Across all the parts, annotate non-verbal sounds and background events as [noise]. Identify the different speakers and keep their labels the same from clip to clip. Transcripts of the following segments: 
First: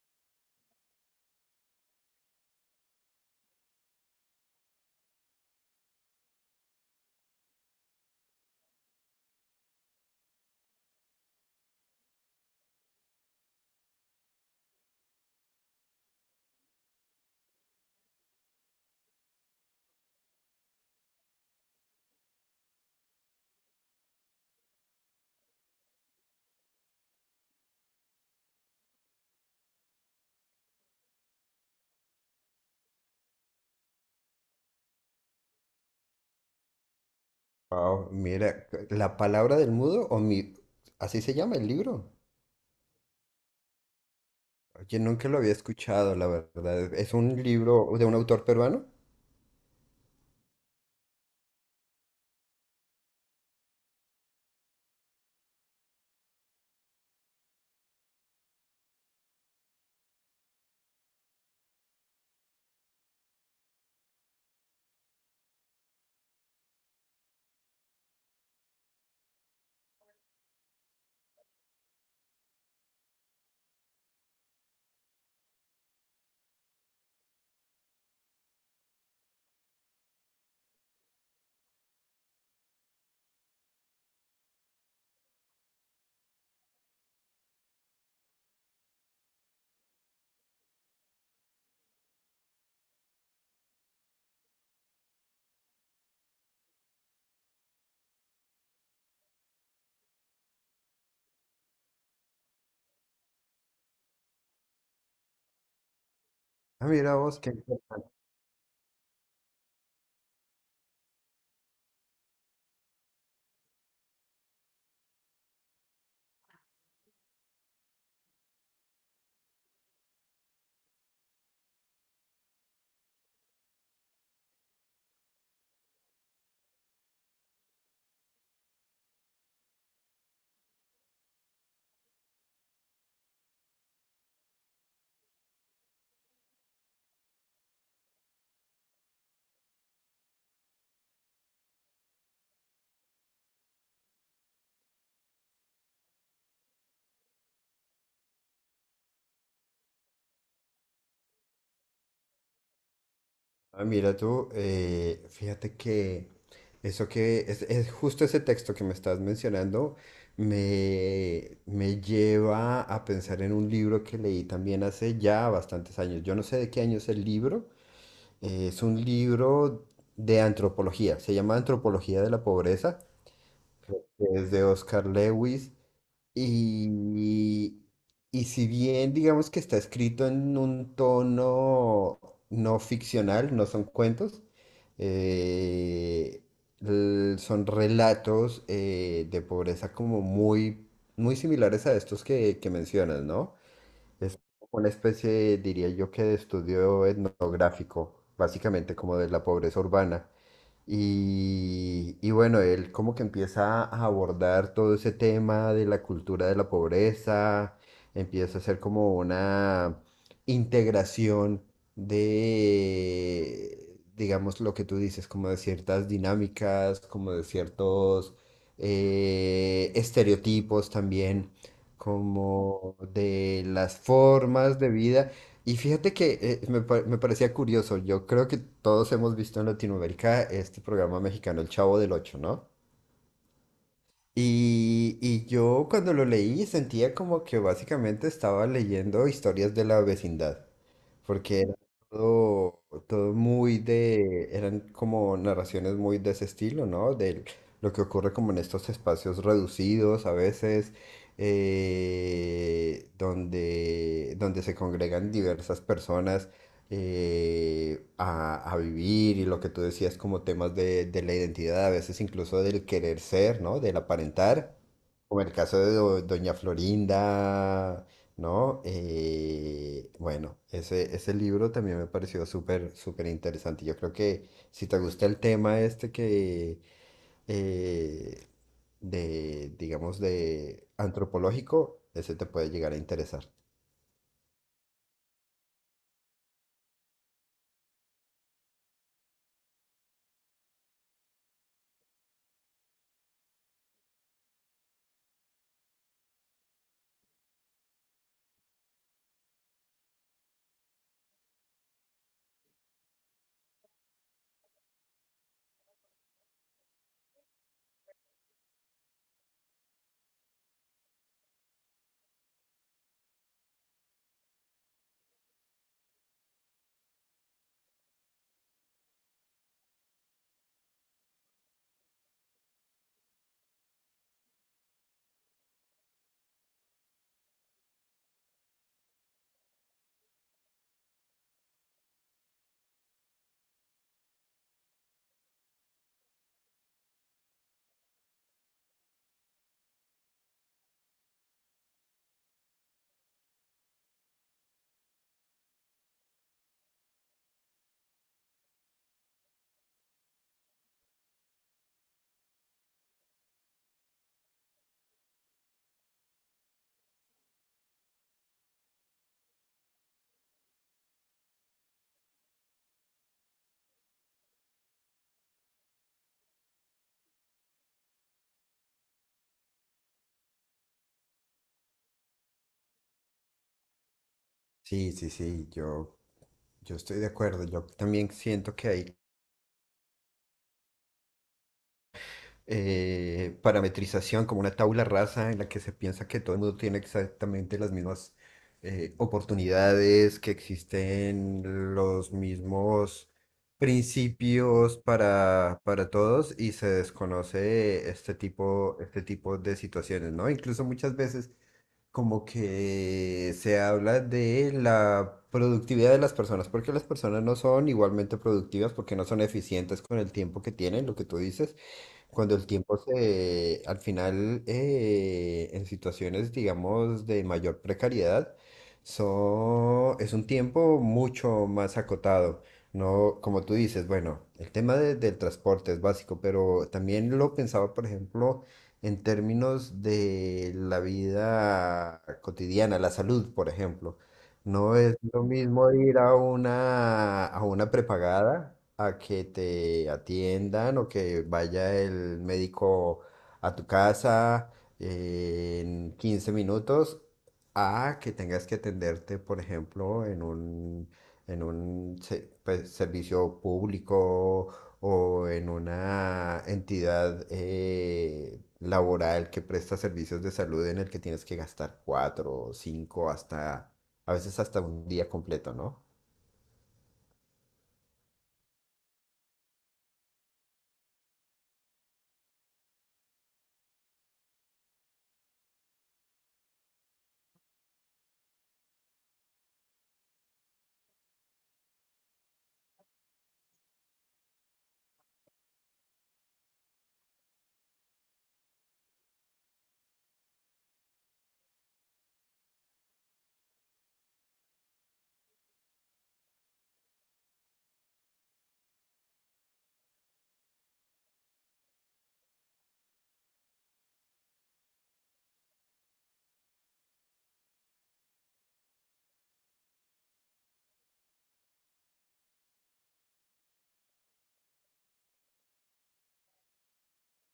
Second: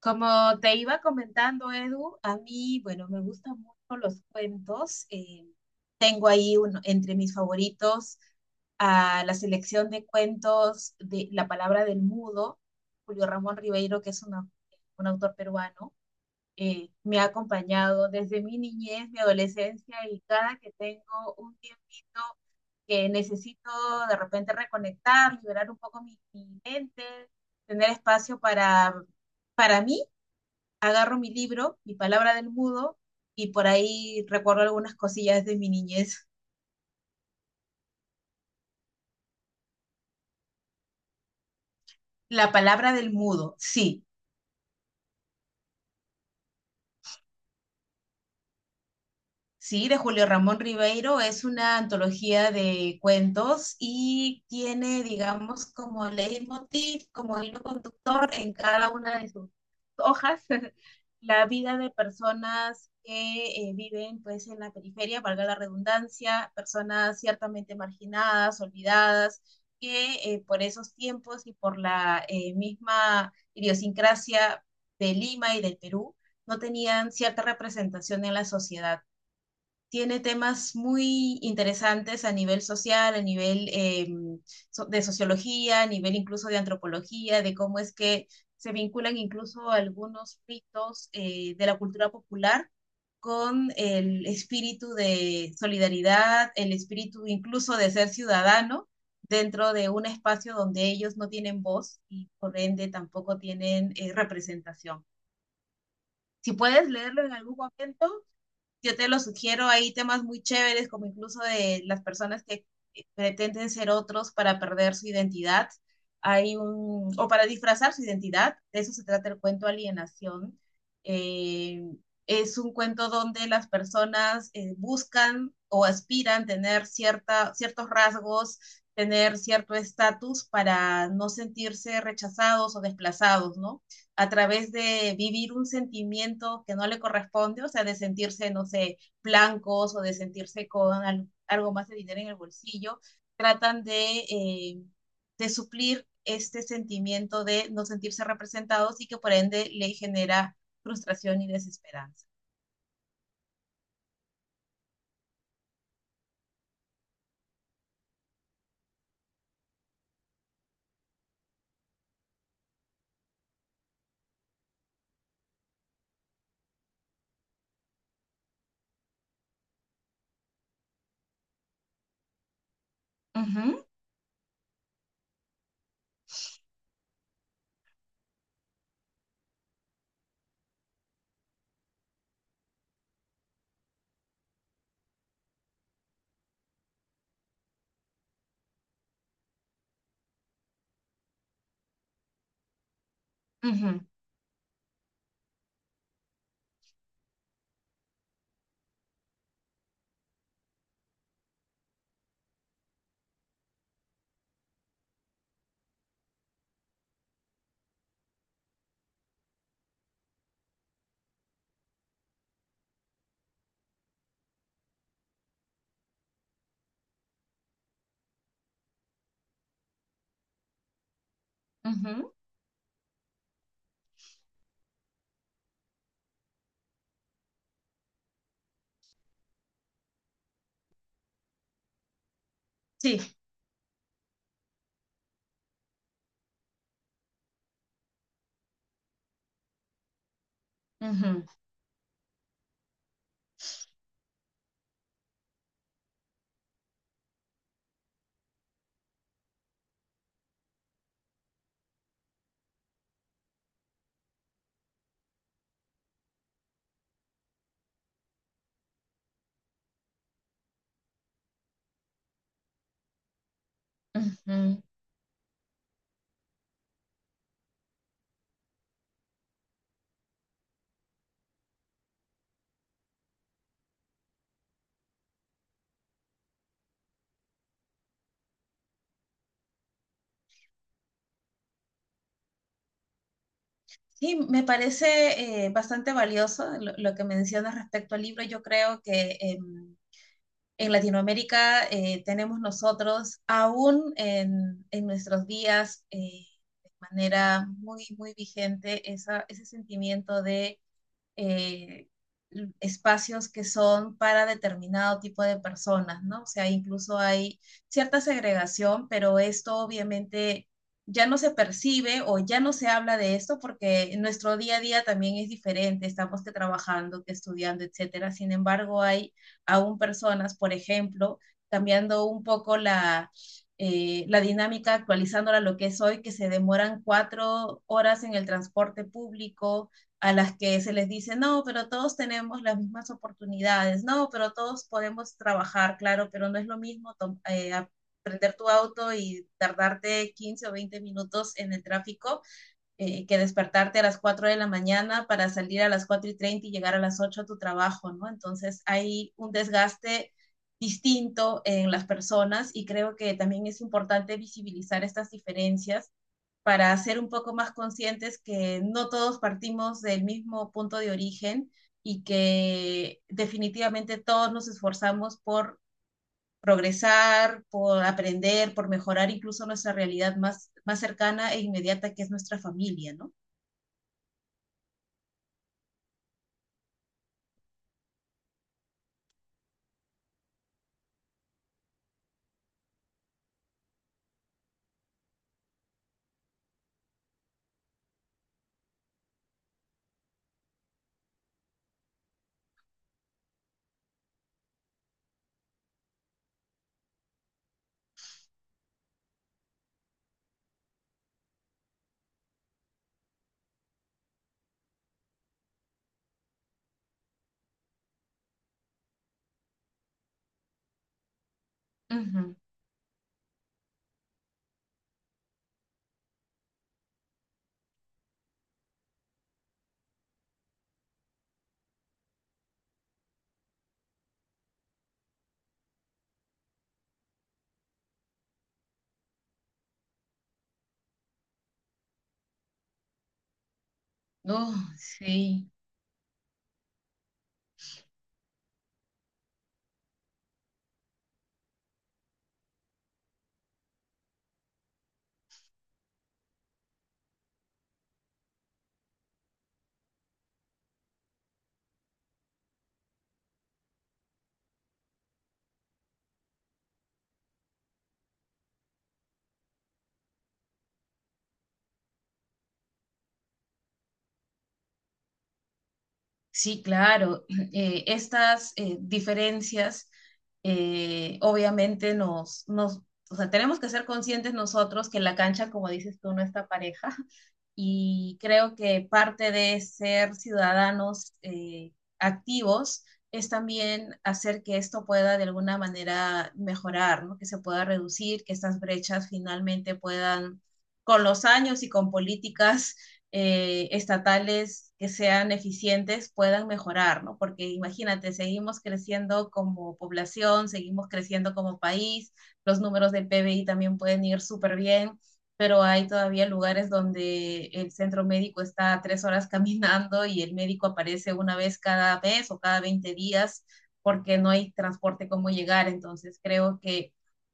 Speaker 1: Como te iba comentando, Edu, a mí, bueno, me gustan mucho los cuentos. Tengo ahí uno, entre mis favoritos a la selección de cuentos de La palabra del mudo, Julio Ramón Ribeiro, que es un autor peruano. Me ha acompañado desde mi niñez, mi adolescencia, y cada que tengo un tiempito que necesito de repente reconectar, liberar un poco mi mente, tener espacio para mí, agarro mi libro, mi palabra del mudo, y por ahí recuerdo algunas cosillas de mi niñez.
Speaker 2: Wow, mira, la palabra del mudo o mi, así se llama el libro.
Speaker 1: La palabra del mudo, sí.
Speaker 2: Oye, nunca lo había escuchado, la verdad. Es un libro de un autor peruano.
Speaker 1: Sí, de Julio Ramón Ribeiro. Es una antología de cuentos y tiene, digamos, como leitmotiv, como hilo conductor en cada una de sus hojas, [laughs] la vida de personas que viven pues en la periferia, valga la redundancia, personas ciertamente marginadas, olvidadas, que por esos tiempos y por la misma idiosincrasia de Lima y del Perú, no tenían cierta representación en la sociedad. Tiene temas muy interesantes a nivel social, a nivel de sociología, a nivel incluso de antropología, de cómo es que se vinculan incluso algunos ritos de la cultura popular con el espíritu de solidaridad, el espíritu incluso de ser ciudadano dentro de un espacio donde ellos no tienen voz y por ende tampoco tienen representación. Si
Speaker 2: Ah,
Speaker 1: puedes
Speaker 2: mira
Speaker 1: leerlo en
Speaker 2: vos, qué...
Speaker 1: algún momento, yo te lo sugiero, hay temas muy chéveres, como incluso de las personas que pretenden ser otros para perder su identidad, hay un, o para disfrazar su identidad, de eso se trata el cuento Alienación. Eh, es un cuento donde las personas buscan o aspiran tener cierta, ciertos rasgos, tener cierto estatus para no sentirse rechazados o desplazados, ¿no? A través de vivir un sentimiento que no le corresponde, o sea, de sentirse, no sé, blancos o de sentirse con algo más de dinero en el bolsillo, tratan de suplir este sentimiento de no sentirse representados y que por ende le genera frustración y desesperanza.
Speaker 2: Ah, mira tú, fíjate que eso que es, justo ese texto que me estás mencionando me lleva a pensar en un libro que leí también hace ya bastantes años. Yo no sé de qué año es el libro. Es un libro de antropología. Se llama Antropología de la Pobreza.
Speaker 1: Uh -huh,
Speaker 2: Es de Oscar Lewis. Y, y si bien digamos que está escrito en un tono no ficcional, no son cuentos, eh, son relatos de pobreza como muy, muy similares a estos que mencionas, ¿no? Es una especie, diría yo, que de estudio etnográfico, básicamente como de la pobreza urbana. Y bueno, él como que empieza a abordar todo ese tema de la cultura de la pobreza, empieza a hacer como una integración de, digamos, lo que tú dices, como de ciertas dinámicas, como de ciertos estereotipos también,
Speaker 1: uh
Speaker 2: como de las formas de vida. Y fíjate que me parecía curioso, yo creo que todos hemos visto en Latinoamérica este programa mexicano El Chavo del Ocho, ¿no?
Speaker 1: sí
Speaker 2: Y yo cuando lo leí sentía como que básicamente estaba leyendo historias de la vecindad,
Speaker 1: uh -huh.
Speaker 2: porque era todo, todo muy de, eran como narraciones muy de ese estilo, ¿no? De lo que ocurre como en estos espacios reducidos a veces, donde se congregan diversas personas a vivir y lo que tú decías como temas de la identidad, a veces incluso del querer ser, ¿no? Del aparentar,
Speaker 1: Sí,
Speaker 2: como el caso de Doña Florinda, ¿no? Bueno, ese libro también me pareció súper, súper interesante. Yo creo que si te gusta el tema este que... eh, digamos, de antropológico, ese te puede llegar a interesar.
Speaker 1: sí, me parece bastante valioso lo que mencionas respecto al libro. Yo creo que... En Latinoamérica tenemos nosotros aún en nuestros días de manera muy, muy vigente ese sentimiento de eh, espacios que son para determinado tipo de personas, ¿no? O sea, incluso hay cierta segregación, pero esto obviamente ya no se percibe o ya no se habla de esto porque nuestro día a día también es diferente, estamos que trabajando, que estudiando, etcétera. Sin embargo, hay aún personas, por ejemplo, cambiando un poco la dinámica, actualizándola a lo que es hoy, que se demoran 4 horas en el transporte público, a las que se les dice, no, pero todos tenemos las mismas oportunidades, no, pero todos podemos trabajar, claro, pero no es lo mismo eh, aprender tu auto y tardarte 15 o 20 minutos en el tráfico que despertarte a las 4 de la mañana para salir a las 4:30 y llegar a las 8 a tu trabajo, ¿no? Entonces hay un desgaste distinto en las personas y creo que también es importante visibilizar estas diferencias para ser un poco más conscientes que no todos partimos del mismo punto de origen y que definitivamente todos nos esforzamos por progresar, por aprender, por mejorar incluso nuestra realidad más, más cercana e inmediata que es nuestra familia, ¿no?
Speaker 2: Sí, sí, sí, yo estoy de acuerdo, yo también siento que hay parametrización como una tabla rasa en la que se piensa que todo el mundo tiene exactamente las mismas oportunidades, que existen los mismos principios para todos y se desconoce este tipo de situaciones, ¿no? Incluso muchas veces como que se habla de la productividad de las personas, porque las personas no son igualmente productivas, porque no son eficientes con el tiempo que tienen, lo que tú dices.
Speaker 1: Ujú.
Speaker 2: Cuando el tiempo se, al final, en situaciones, digamos, de mayor precariedad, es un tiempo mucho más acotado. No, como tú dices, bueno, el tema del transporte es básico, pero también lo pensaba, por ejemplo, en términos de la vida cotidiana, la salud, por ejemplo.
Speaker 1: Oh,
Speaker 2: No es lo
Speaker 1: sí,
Speaker 2: mismo ir a una prepagada a que te atiendan o que vaya el médico a tu casa en 15 minutos a que tengas que atenderte, por ejemplo, en un, pues, servicio público o en una entidad laboral que presta servicios de salud en el que tienes que gastar 4 o 5 hasta a veces hasta un día completo, ¿no?
Speaker 1: sí, claro. [clears throat] Estas diferencias obviamente nos, o sea, tenemos que ser conscientes nosotros que la cancha, como dices tú, no está pareja. [laughs] Y creo que parte de ser ciudadanos activos es también hacer que esto pueda de alguna manera mejorar, ¿no? Que se pueda reducir, que estas brechas finalmente puedan, con los años y con políticas estatales que sean eficientes puedan mejorar, ¿no? Porque imagínate, seguimos creciendo como población, seguimos creciendo como país, los números del PBI también pueden ir súper bien, pero hay todavía lugares donde el centro médico está 3 horas [laughs] caminando y el médico aparece una vez cada mes o cada 20 días porque no hay transporte cómo llegar. Entonces creo que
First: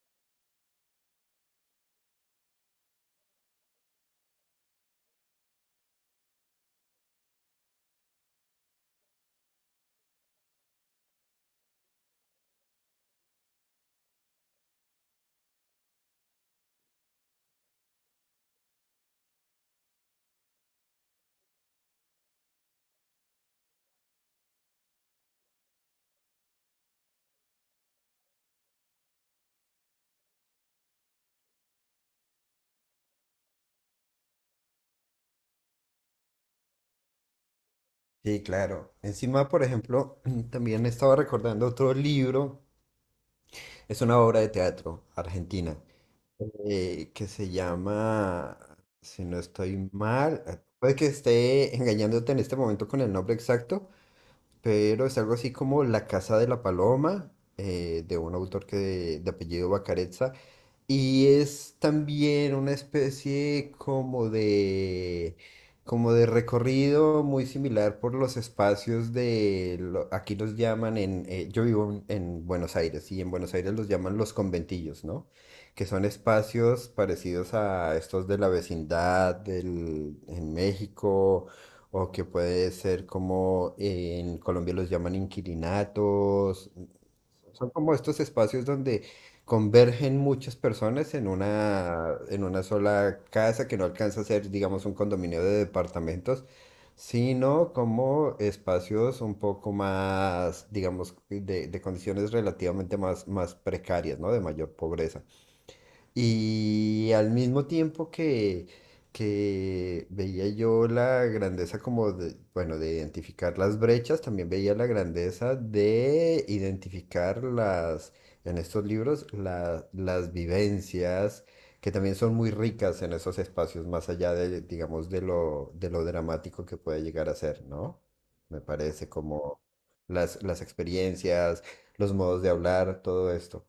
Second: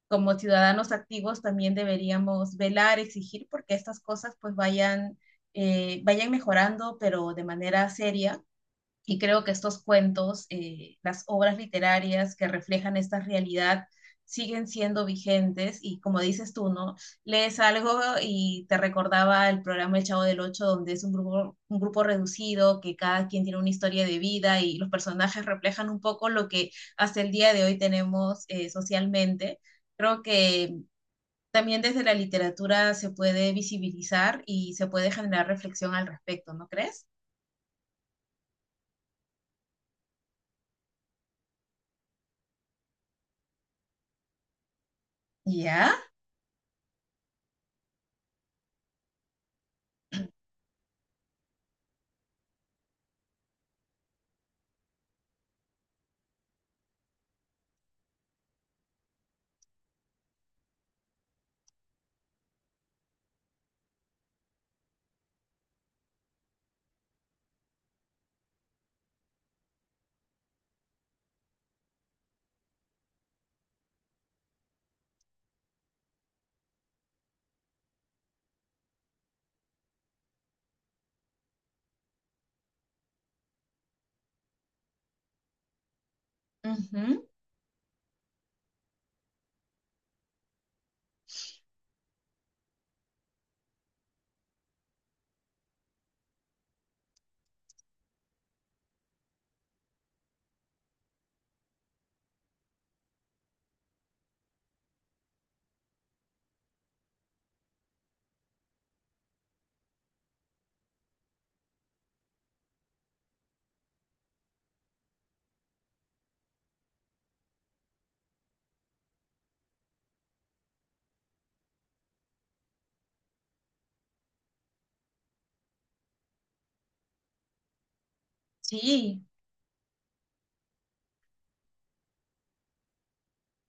Speaker 1: como ciudadanos activos también deberíamos velar, exigir porque estas cosas pues vayan vayan mejorando, pero de manera seria. Y creo que estos cuentos, las obras literarias que reflejan esta realidad, siguen siendo vigentes y como dices tú, ¿no? Lees algo y te recordaba el programa El Chavo del Ocho, donde es un grupo reducido, que cada quien tiene una historia de vida y los personajes reflejan un poco lo que hasta el día de hoy tenemos socialmente. Creo que también desde la literatura se puede visibilizar y se puede generar reflexión al respecto, ¿no crees?
Speaker 2: Sí, claro. Encima, por ejemplo, [clears throat] también estaba recordando otro libro, es una obra de teatro argentina,
Speaker 1: Ya.
Speaker 2: que se llama, si no estoy mal, puede que esté engañándote en este momento con el nombre exacto, pero es algo así como La Casa de la Paloma, de un autor que de, apellido Bacarezza, y es también una especie como de recorrido muy similar por los espacios de, aquí los llaman en, yo vivo en Buenos Aires y en Buenos Aires los llaman los conventillos, ¿no? Que son espacios parecidos a estos de la vecindad del, en México o que puede ser como en Colombia los llaman inquilinatos.
Speaker 1: Ujú.
Speaker 2: Son como estos espacios donde convergen muchas personas en una sola casa que no alcanza a ser, digamos, un condominio de departamentos, sino como espacios un poco más, digamos, de condiciones relativamente más, más precarias, ¿no? De mayor pobreza. Y al mismo tiempo que veía yo la grandeza como de, bueno, de identificar las brechas, también veía la grandeza de identificar las, en estos libros, las vivencias que también son muy ricas en esos espacios, más allá de, digamos, de lo dramático que puede llegar a ser, ¿no? Me parece
Speaker 1: Sí.
Speaker 2: como las experiencias, los modos de hablar, todo esto.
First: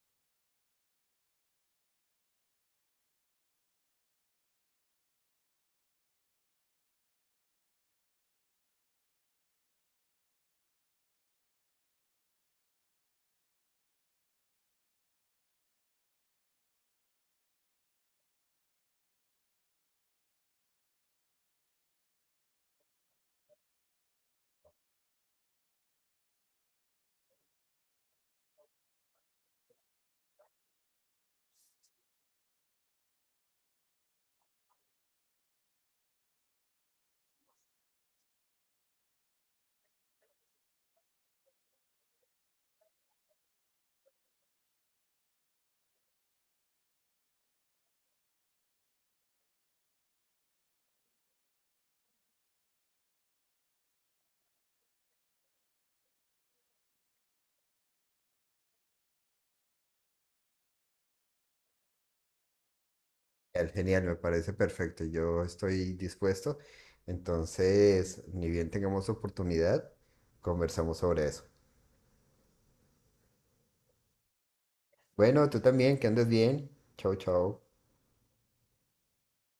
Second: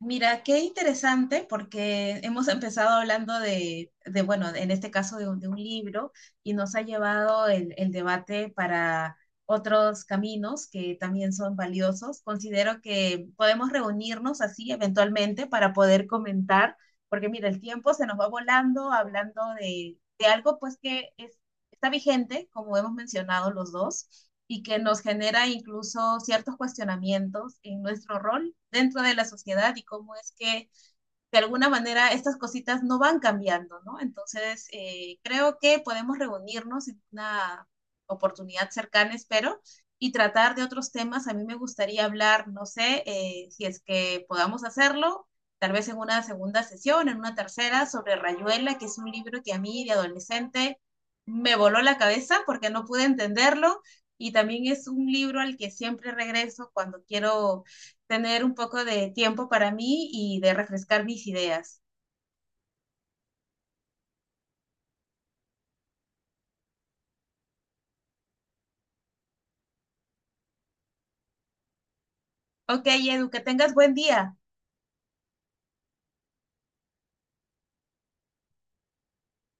Speaker 1: Mira, qué interesante porque hemos empezado hablando de, bueno, en este caso de un libro y nos ha llevado el debate para otros caminos que también son valiosos. Considero que podemos reunirnos así eventualmente para poder comentar, porque mira, el tiempo se nos va volando hablando de algo pues que es- está vigente, como hemos mencionado los dos, y que nos genera incluso ciertos cuestionamientos en nuestro rol dentro de la sociedad y cómo es que de alguna manera estas cositas no van cambiando, ¿no? Entonces, creo que podemos reunirnos en una oportunidad cercana, espero, y tratar de otros temas. A mí me gustaría hablar, no sé, si es que podamos hacerlo, tal vez en una segunda sesión, en una tercera, sobre Rayuela, que es un libro que a mí de adolescente me voló la cabeza porque no pude entenderlo. Y también es un libro al que siempre regreso cuando quiero tener un poco de tiempo para mí y de refrescar mis ideas.
Speaker 2: Genial, genial, me parece perfecto. Yo estoy dispuesto. Entonces, ni bien tengamos oportunidad, conversamos sobre eso.
Speaker 1: Ok, Edu, que tengas buen día.
Speaker 2: Bueno, tú también, que andes bien. Chau, chau.